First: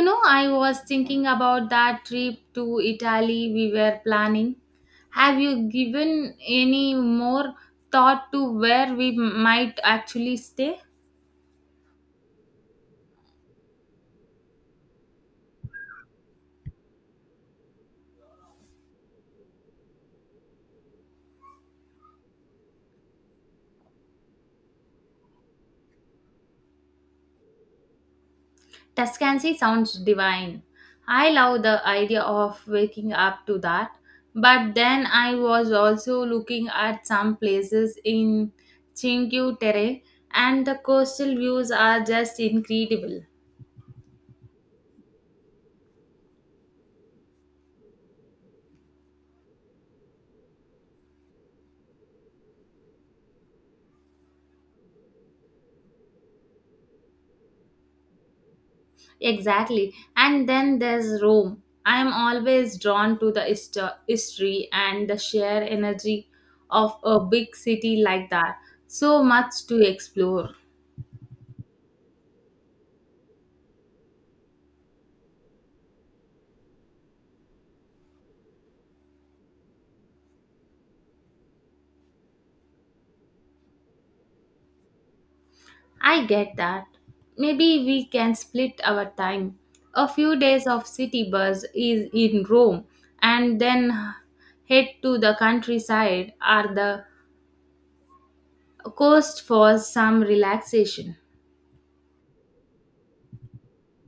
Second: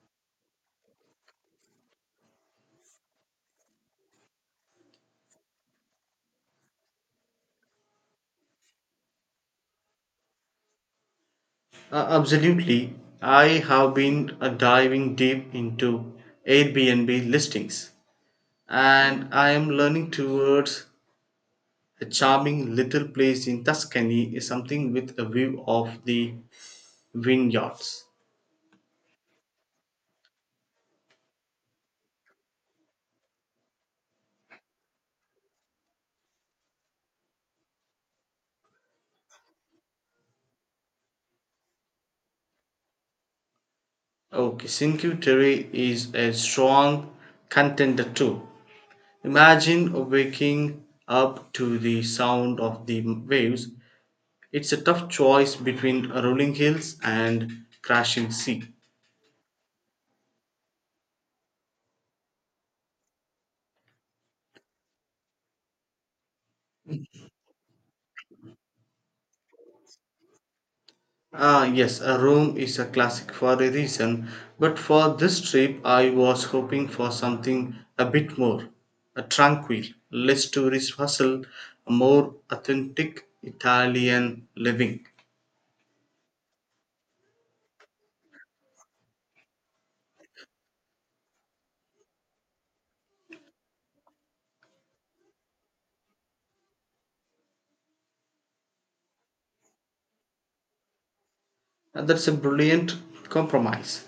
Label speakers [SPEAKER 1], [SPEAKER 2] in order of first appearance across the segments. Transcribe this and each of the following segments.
[SPEAKER 1] You know, I was thinking about that trip to Italy we were planning. Have you given any more thought to where we might actually stay?
[SPEAKER 2] Absolutely. I have been diving deep into Airbnb listings, and I am learning towards a charming little place in Tuscany, is something with a view of the vineyards.
[SPEAKER 1] Tuscany sounds divine. I love the idea of waking up to that. But then I was also looking at some places in Cinque Terre, and the coastal views are just incredible.
[SPEAKER 2] Okay, Cinque Terre is a strong contender too. Imagine waking up to the sound of the waves. It's a tough choice between rolling hills and crashing sea.
[SPEAKER 1] Exactly. And then there's Rome. I am always drawn to the history and the sheer energy of a big city like that. So much to explore.
[SPEAKER 2] Ah, yes, a Rome is a classic for a reason, but for this trip I was hoping for something a bit more tranquil, less tourist hustle, a more authentic Italian living.
[SPEAKER 1] I get that. Maybe we can split our time. A few days of city bus is in Rome, and then head to the countryside or the coast for some relaxation.
[SPEAKER 2] And that's a brilliant compromise.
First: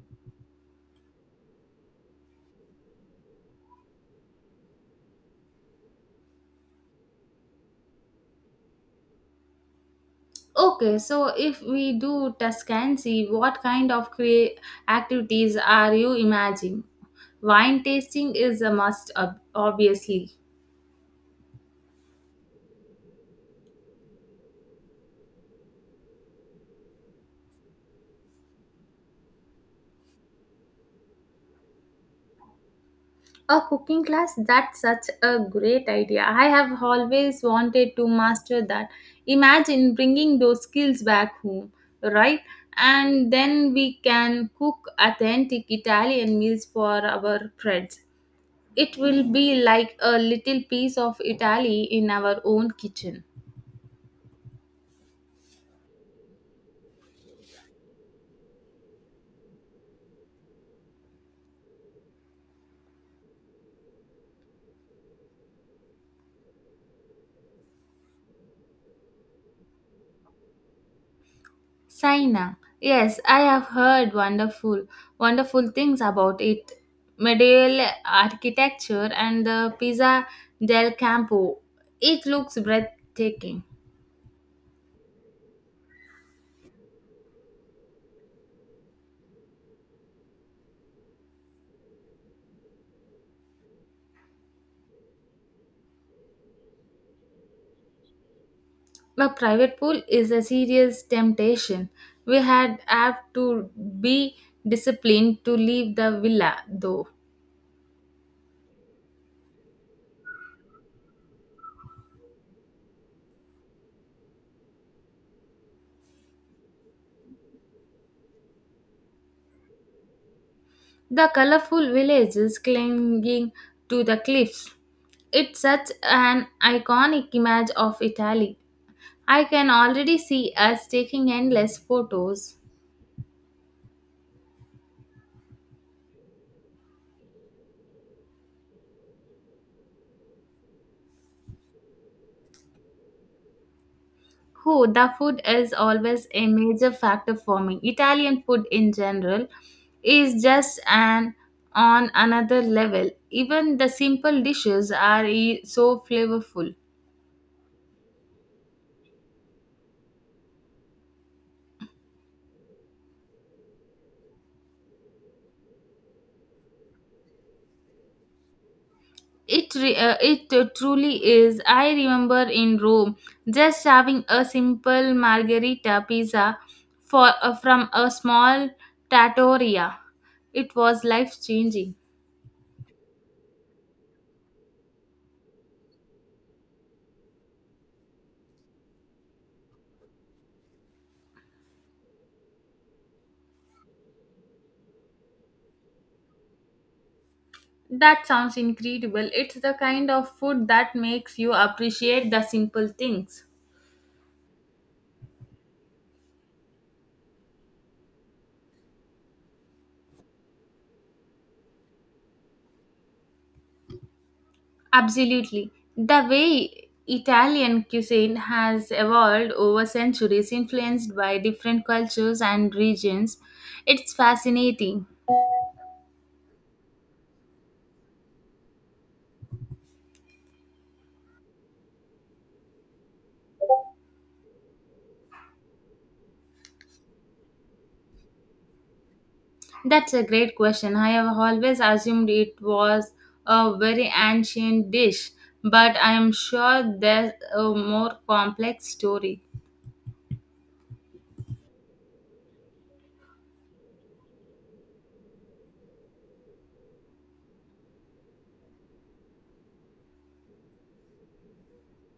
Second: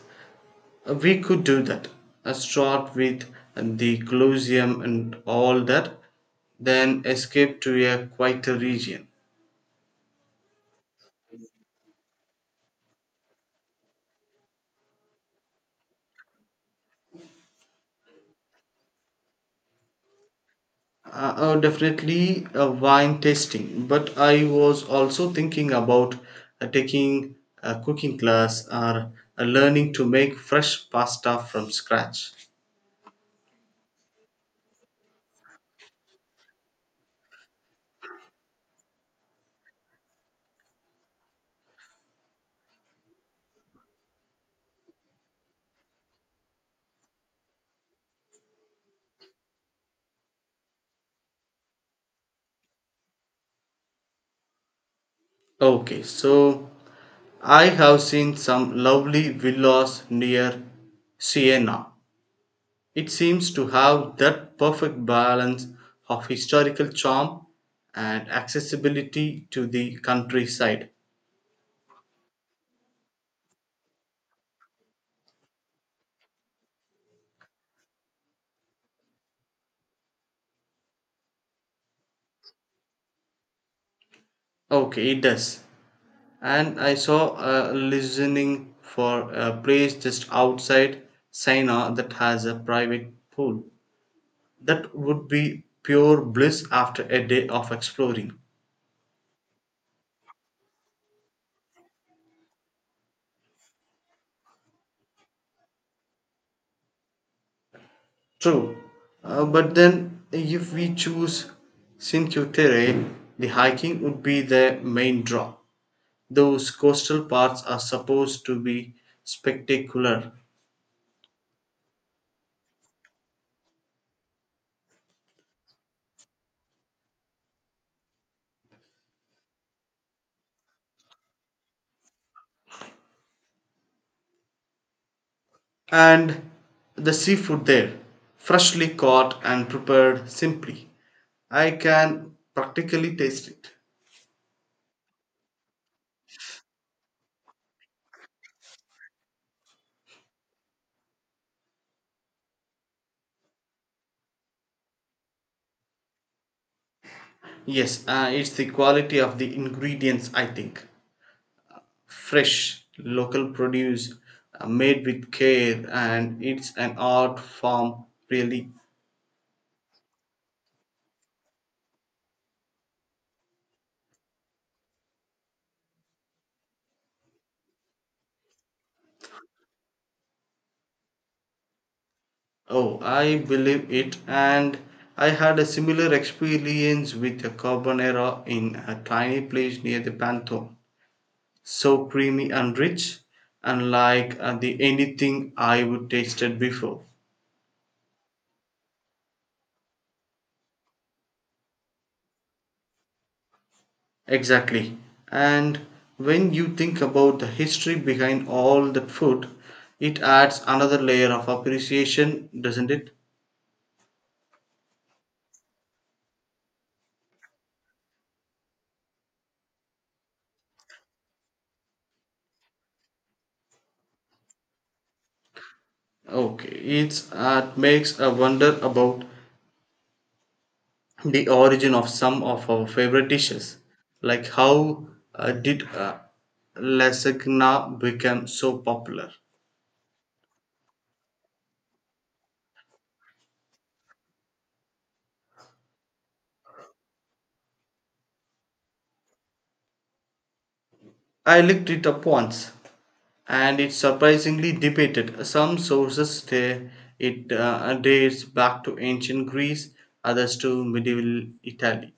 [SPEAKER 2] We could do that. Start with the Colosseum and all that, then escape to a quieter region.
[SPEAKER 1] Okay, so if we do Tuscancy, what kind of activities are you imagining? Wine tasting is a must, obviously.
[SPEAKER 2] Oh, definitely a wine tasting. But I was also thinking about taking a cooking class or learning to make fresh pasta from scratch.
[SPEAKER 1] A cooking class, that's such a great idea. I have always wanted to master that. Imagine bringing those skills back home, right? And then we can cook authentic Italian meals for our friends. It will be like a little piece of Italy in our own kitchen.
[SPEAKER 2] Okay, so I have seen some lovely villas near Siena. It seems to have that perfect balance of historical charm and accessibility to the countryside.
[SPEAKER 1] Saina. Yes, I have heard wonderful, wonderful things about it. Medieval architecture and the Pisa del Campo. It looks breathtaking.
[SPEAKER 2] Okay, it does. And I saw a listening for a place just outside Sina that has a private pool. That would be pure bliss after a day of exploring.
[SPEAKER 1] A private pool is a serious temptation. We had have to be disciplined to leave the villa, though.
[SPEAKER 2] True, but then if we choose Cinque Terre, the hiking would be the main draw. Those coastal parts are supposed to be spectacular,
[SPEAKER 1] The colorful villages clinging to the cliffs. It's such an iconic image of Italy. I can already see us taking endless photos.
[SPEAKER 2] and the seafood there, freshly caught and prepared simply, I can practically taste it.
[SPEAKER 1] Who the food is always a major factor for me. Italian food in general is just an on another level. Even the simple dishes are so flavorful.
[SPEAKER 2] Yes, it's the quality of the ingredients, I think. Fresh local produce, made with care, and it's an art form, really.
[SPEAKER 1] It truly is. I remember in Rome just having a simple margherita pizza for from a small trattoria. It was life changing.
[SPEAKER 2] Oh, I believe it. And I had a similar experience with a carbonara in a tiny place near the Pantheon. So creamy and rich, unlike the anything I would tasted before.
[SPEAKER 1] That sounds incredible. It's the kind of food that makes you appreciate the simple things.
[SPEAKER 2] Exactly. And when you think about the history behind all that food, it adds another layer of appreciation, doesn't it?
[SPEAKER 1] Absolutely. The way Italian cuisine has evolved over centuries, influenced by different cultures and regions, it's fascinating.
[SPEAKER 2] Okay, it makes a wonder about the origin of some of our favorite dishes, like how did lasagna become so popular?
[SPEAKER 1] That's a great question. I have always assumed it was a very ancient dish, but I am sure there's a more complex story.
[SPEAKER 2] I looked it up once, and it's surprisingly debated. Some sources say it dates back to ancient Greece, others to medieval Italy.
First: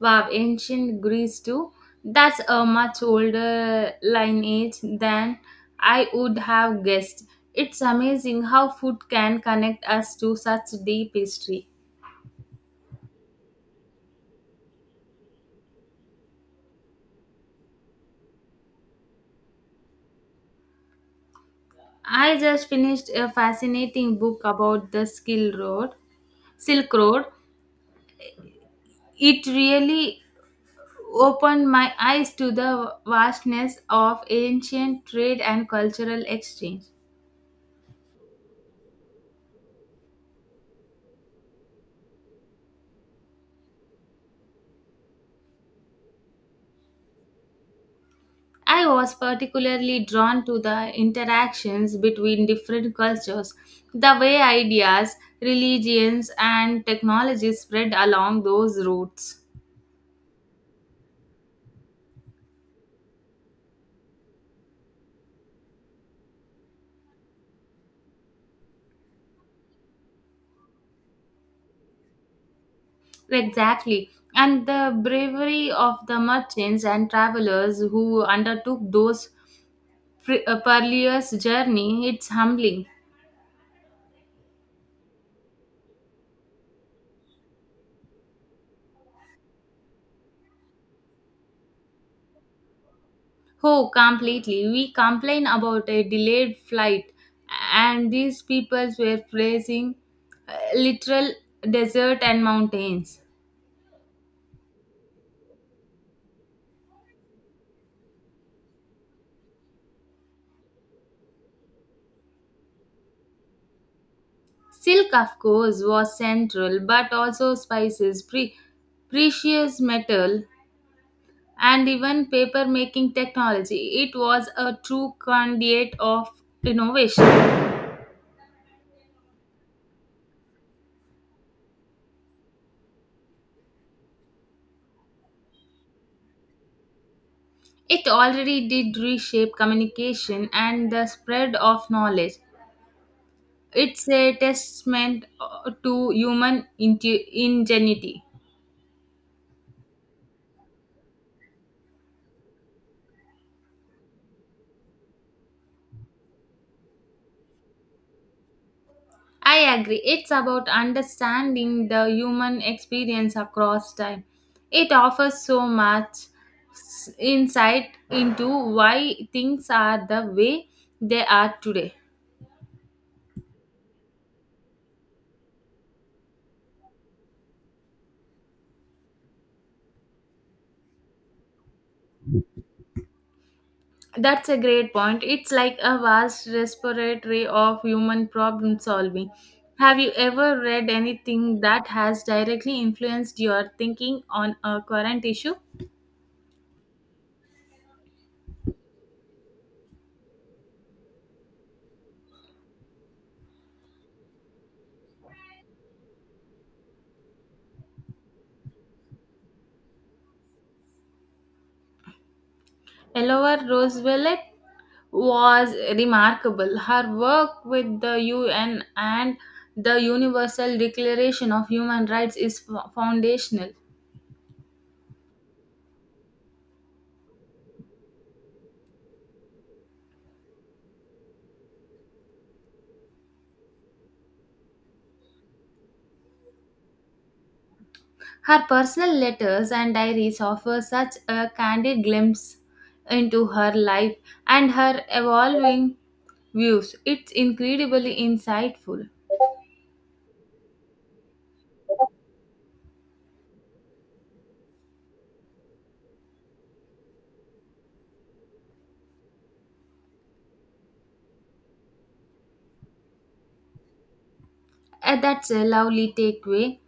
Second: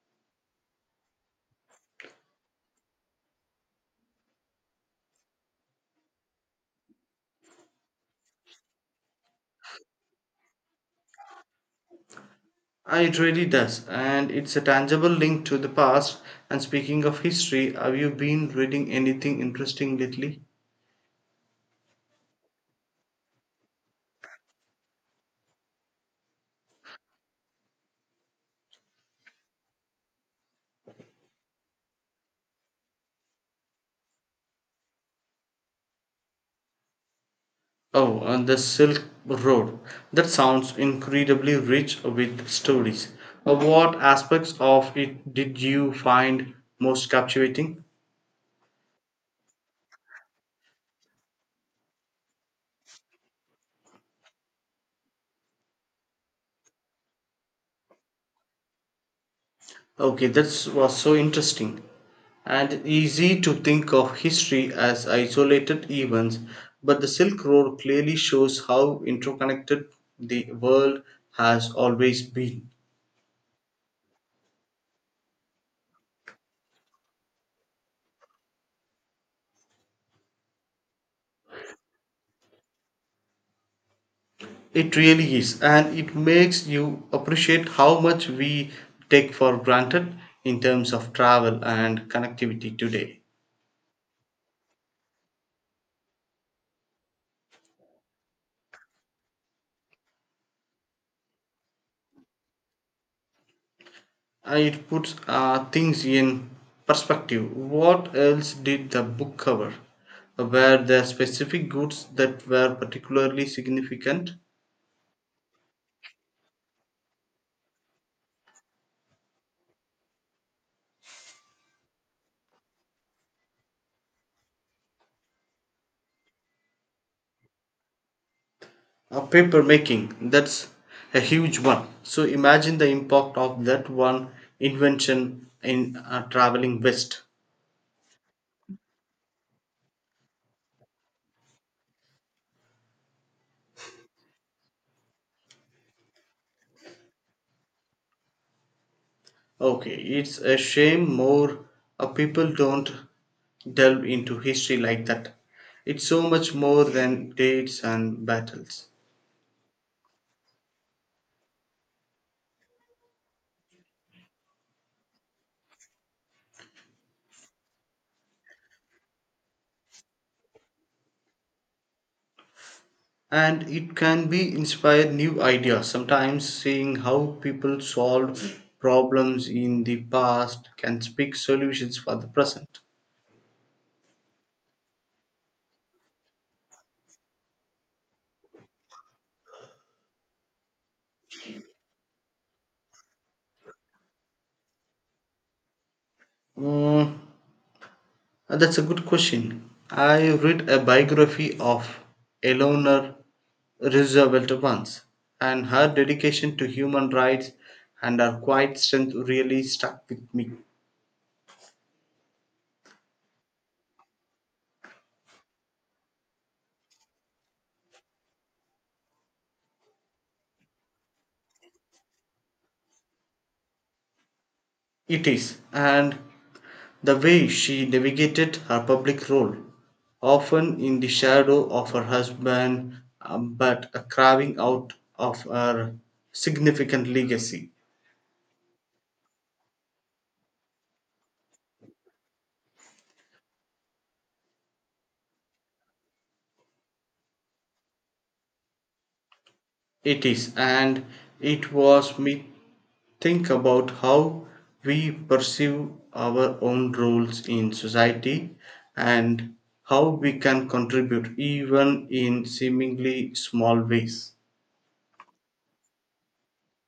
[SPEAKER 1] Wow, ancient Greece too. That's a much older lineage than I would have guessed. It's amazing how food can connect us to such deep history.
[SPEAKER 2] It really does, and it's a tangible link to the past. And speaking of history, have you been reading anything interesting lately?
[SPEAKER 1] I just finished a fascinating book about the Silk Road. It really opened my eyes to the vastness of ancient trade and cultural exchange.
[SPEAKER 2] Oh, and the Silk Road. That sounds incredibly rich with stories. What aspects of it did you find most captivating?
[SPEAKER 1] I was particularly drawn to the interactions between different cultures, the way ideas, religions, and technology spread along those routes.
[SPEAKER 2] Okay, that was so interesting and easy to think of history as isolated events, but the Silk Road clearly shows how interconnected the world has always been.
[SPEAKER 1] Exactly, and the bravery of the merchants and travelers who undertook those perilous journey, it's humbling.
[SPEAKER 2] It really is, and it makes you appreciate how much we take for granted in terms of travel and connectivity today.
[SPEAKER 1] Oh, completely. We complain about a delayed flight, and these people were praising literal desert and mountains.
[SPEAKER 2] It puts things in perspective. What else did the book cover? Were there specific goods that were particularly significant?
[SPEAKER 1] Silk, of course, was central, but also spices, precious metal, and even paper making technology. It was a true conduit of innovation.
[SPEAKER 2] Paper making, that's a huge one. So imagine the impact of that one invention in traveling west.
[SPEAKER 1] It already did reshape communication and the spread of knowledge. It's a testament to human ingenuity.
[SPEAKER 2] Okay, it's a shame more people don't delve into history like that. It's so much more than dates and battles.
[SPEAKER 1] I agree. It's about understanding the human experience across time. It offers so much insight into why things are the way they are today.
[SPEAKER 2] And it can be inspire new ideas. Sometimes seeing how people solved problems in the past can speak solutions for the present.
[SPEAKER 1] That's a great point. It's like a vast repository of human problem solving. Have you ever read anything that has directly influenced your thinking on a current issue?
[SPEAKER 2] Mm, that's a good question. I read a biography of Eleanor Roosevelt once, and her dedication to human rights and her quiet strength really stuck with me.
[SPEAKER 1] Eleanor Roosevelt was remarkable. Her work with the UN and the Universal Declaration of Human Rights is foundational.
[SPEAKER 2] It is. And the way she navigated her public role, often in the shadow of her husband, but a carving out of her significant legacy,
[SPEAKER 1] Her personal letters and diaries offer such a candid glimpse into her life and her evolving views. It's incredibly insightful.
[SPEAKER 2] it is, and it was me think about how we perceive our own roles in society and how we can contribute even in seemingly small ways.
[SPEAKER 1] That's a lovely takeaway.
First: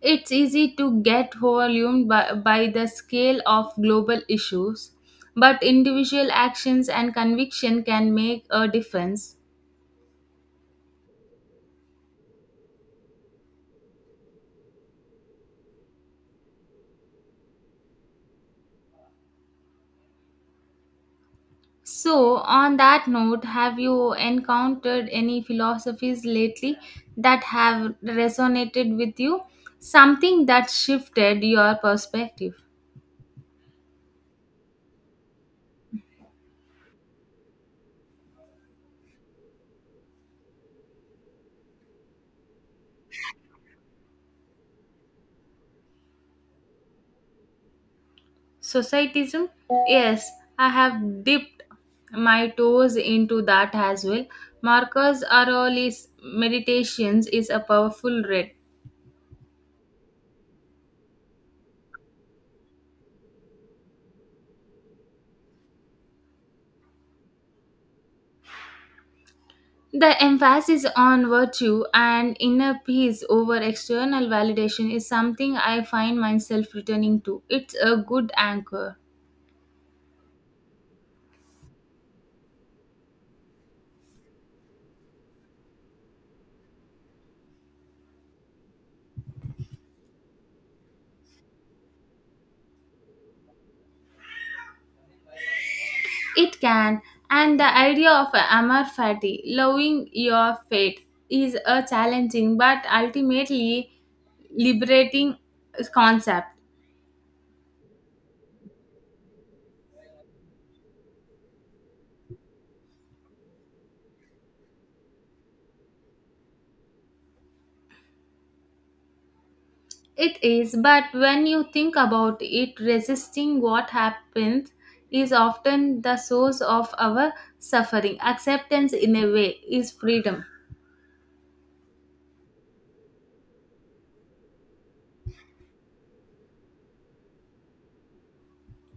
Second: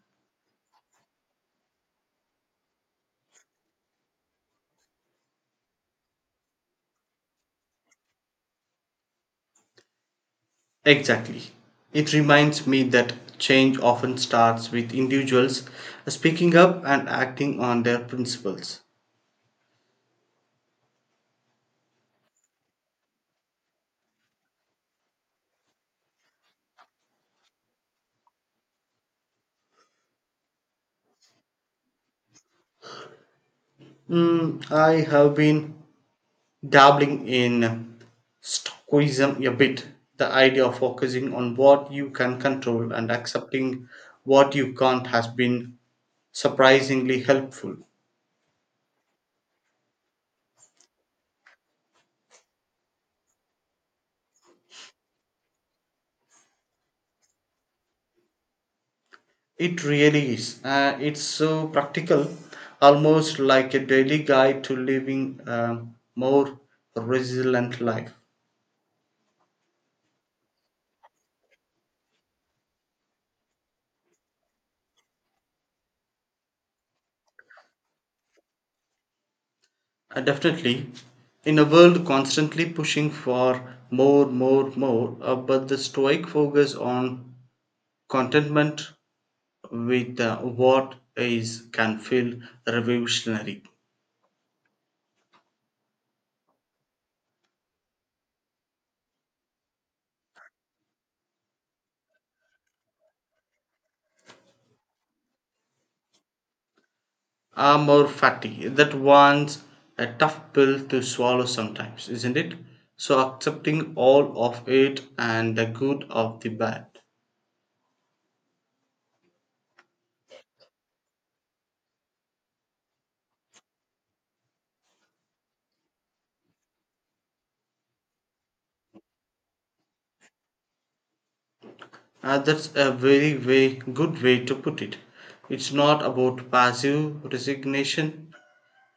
[SPEAKER 1] It's easy to get overwhelmed by the scale of global issues, but individual actions and conviction can make a difference.
[SPEAKER 2] Exactly. It reminds me that change often starts with individuals speaking up and acting on their principles.
[SPEAKER 1] So, on that note, have you encountered any philosophies lately that have resonated with you? Something that shifted your perspective?
[SPEAKER 2] I have been dabbling in stoicism a bit, the idea of focusing on what you can control and accepting what you can't has been surprisingly helpful.
[SPEAKER 1] Societism? Yes, I have dipped my toes into that as well. Marcus Aurelius Meditations is a powerful read.
[SPEAKER 2] It really is. It's so practical, almost like a daily guide to living a more resilient life.
[SPEAKER 1] The emphasis on virtue and inner peace over external validation is something I find myself returning to. It's a good anchor.
[SPEAKER 2] Definitely, in a world constantly pushing for more, more, more, but the Stoic focus on contentment with what is can feel revolutionary.
[SPEAKER 1] It can, and the idea of amor fati, loving your fate, is a challenging but ultimately liberating concept.
[SPEAKER 2] Are more fatty. That one's a tough pill to swallow sometimes, isn't it? So accepting all of it and the good of the bad.
[SPEAKER 1] It is, but when you think about it, resisting what happens is often the source of our suffering. Acceptance, in a way, is freedom.
[SPEAKER 2] That's a very way, good way to put it. It's not about passive resignation,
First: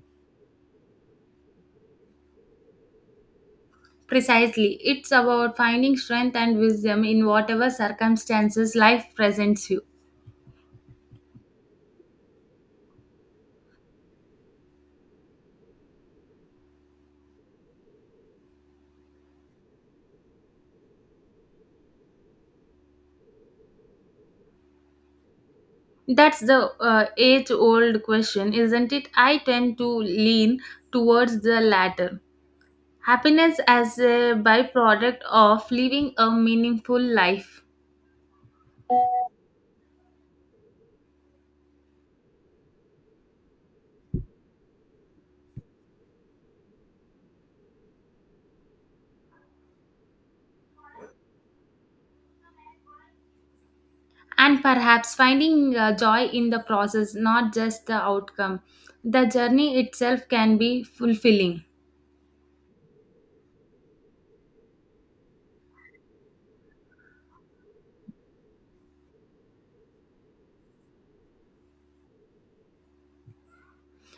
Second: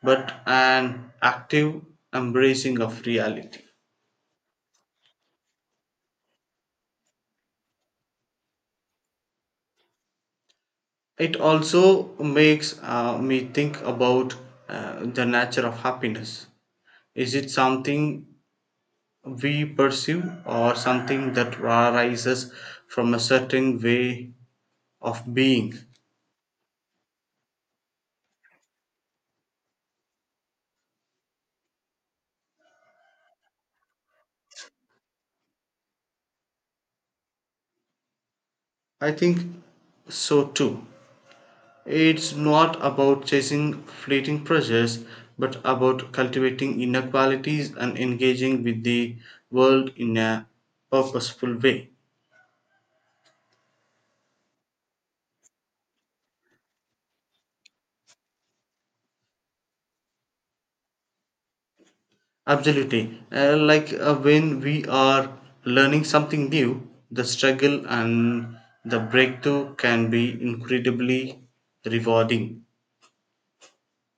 [SPEAKER 2] but an active embracing of reality.
[SPEAKER 1] Precisely. It's about finding strength and wisdom in whatever circumstances life presents you.
[SPEAKER 2] It also makes me think about the nature of happiness. Is it something we pursue or something that arises from a certain way of being?
[SPEAKER 1] That's the age old question, isn't it? I tend to lean towards the latter. Happiness as a byproduct of living a meaningful life.
[SPEAKER 2] I think so too. It's not about chasing fleeting pleasures, but about cultivating inner qualities and engaging with the world in a purposeful way.
[SPEAKER 1] And perhaps finding joy in the process, not just the outcome. The journey itself can be fulfilling.
[SPEAKER 2] Absolutely. Like when we are learning something new, the struggle and the breakthrough can be incredibly rewarding.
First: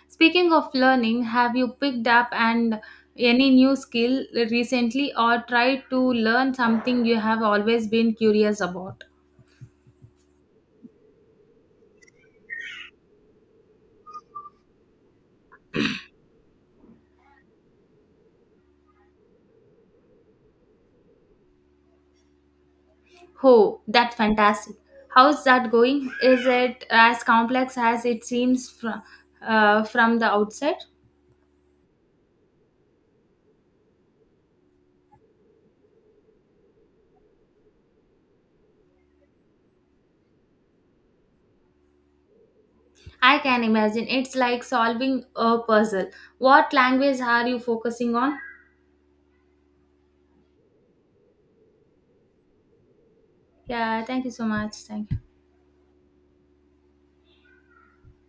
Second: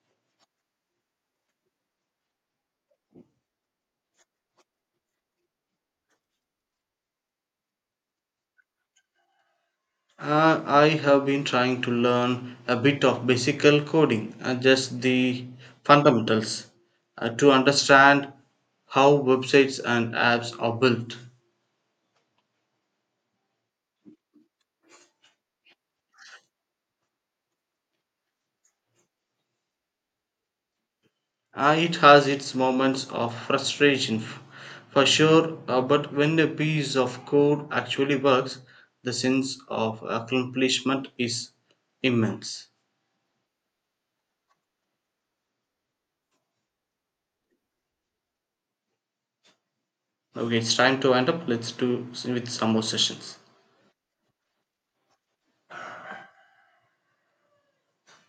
[SPEAKER 1] Speaking of learning, have you picked up and any new skill recently or tried to learn something you have always been curious about?
[SPEAKER 2] I have been trying to learn a bit of basic coding and just the fundamentals to understand how websites and apps are built.
[SPEAKER 1] Oh, that's fantastic. How's that going? Is it as complex as it seems from the outset?
[SPEAKER 2] It has its moments of frustration for sure, but when a piece of code actually works, the sense of accomplishment is immense.
[SPEAKER 1] I can imagine. It's like solving a puzzle. What language are you focusing on?
[SPEAKER 2] Okay, it's time to end up. Let's do with some more sessions.
[SPEAKER 1] Yeah, thank you so much. Thank you.